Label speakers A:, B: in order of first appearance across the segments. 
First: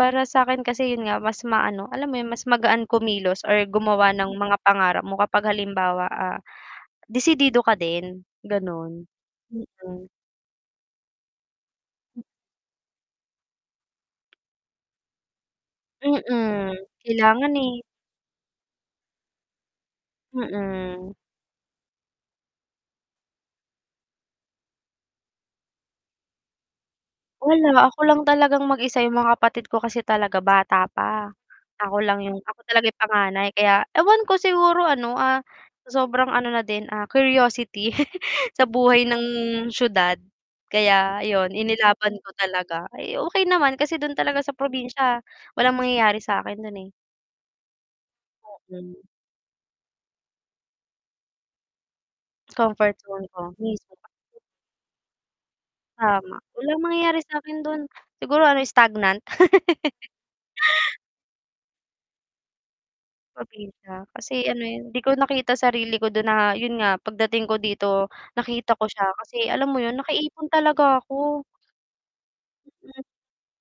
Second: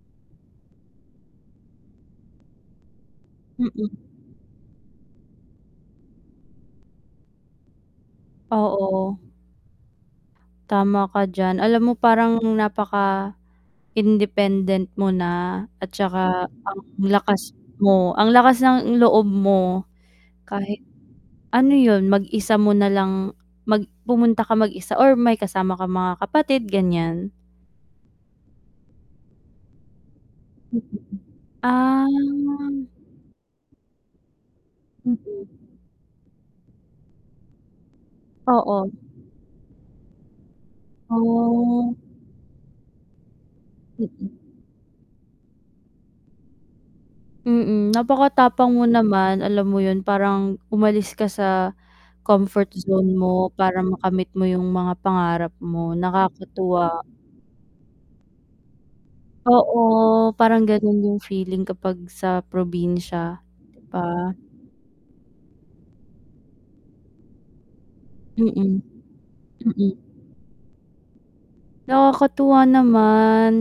A: Para sa'kin kasi yun nga mas maano, alam mo yun mas magaan kumilos or
B: Mm.
A: gumawa ng mga pangarap mo kapag halimbawa, ah, disidido ka din ganun,
B: Oo.
A: mm.
B: Tama ka d'yan, alam mo parang napaka independent mo na at 'tsaka
A: Mm,
B: ang
A: kailangan,
B: lakas
A: eh.
B: mo, ang lakas ng loob mo kahit,
A: Mhm.
B: ano yun mag-isa mo nalang mag pumunta ka mag-isa or may kasama ka mga kapatid, gan'yan?
A: Wala, ako lang talagang mag-isa yung mga kapatid ko kasi talaga bata pa, ako
B: ah.
A: lang 'yong, ako talaga yung panganay, kaya ewan ko siguro ano, ah,
B: Mhm.
A: sa sobrang ano na din, ah, curiosity, sa
B: Oo.
A: buhay ng siyudad, kaya 'yon
B: Oh.
A: inilaban ko talaga, ay, okey naman kasi do'n
B: Mm.
A: talaga sa probinsya, walang mangyayari sa'kin do'n, eh.
B: Mm, napakatapang mo
A: Oo.
B: naman alam mo yun, parang umalis ka sa comfort
A: Comfort
B: zone
A: zone ko,
B: mo, para
A: mismo.
B: makamit mo yung mga pangarap mo,
A: Tama, walang
B: nakakatuwa.
A: mangyayari sa'kin dun, siguro ano stagnant.
B: Oo, parang ganun yung feeling kapag sa probinsya, 'di ba?
A: Probinsya kasi ano, eh, hindi ko nakita sarili ko dun, na yun nga pagdating ko dito, nakita
B: Mm.
A: ko siya, kasi alam mo yun
B: Mm.
A: nakaipon talaga ako.
B: Nakakatuwa
A: Mm.
B: naman,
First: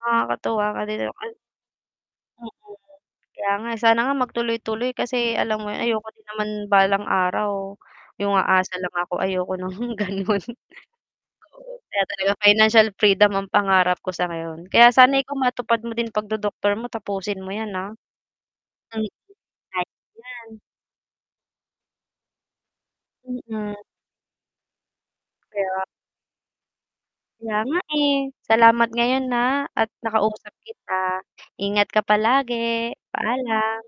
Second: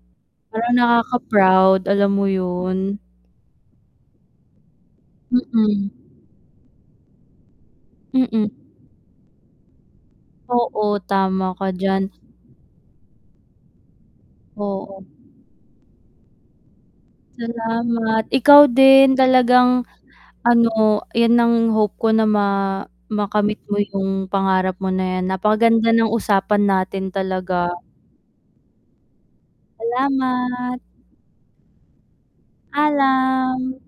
A: Nakakatuwa
B: parang
A: nga din, eh, 'no. [unintelligible]
B: nakaka-proud, alam mo
A: Oo,
B: yun.
A: kaya nga sana nga mag tuloy-tuloy, kasi alam mo yun
B: Mhm.
A: ayoko din naman balang araw, yung
B: Mm.
A: aasa lang ako, ayoko ng ganun.
B: Oo, tama ka
A: Kaya
B: diyan.
A: talaga financial freedom ang pangarap ko sa ngayon, kaya
B: Oo.
A: sana ikaw matupad mo din 'pag dodoktor mo tapusin mo 'yan, ah.
B: Salamat, ikaw
A: Hmm,
B: din talagang
A: ayos 'yan.
B: ano 'yan ang hope ko na ma makamit mo
A: Mhm.
B: yung pangarap mo na 'yan,
A: Kaya
B: napakaganda ng usapan natin
A: kaya
B: talaga.
A: nga, eh, salamat ngayon, ah at nakausap
B: Salamat.
A: kita, ingat ka palagi,
B: Alam.
A: paalam.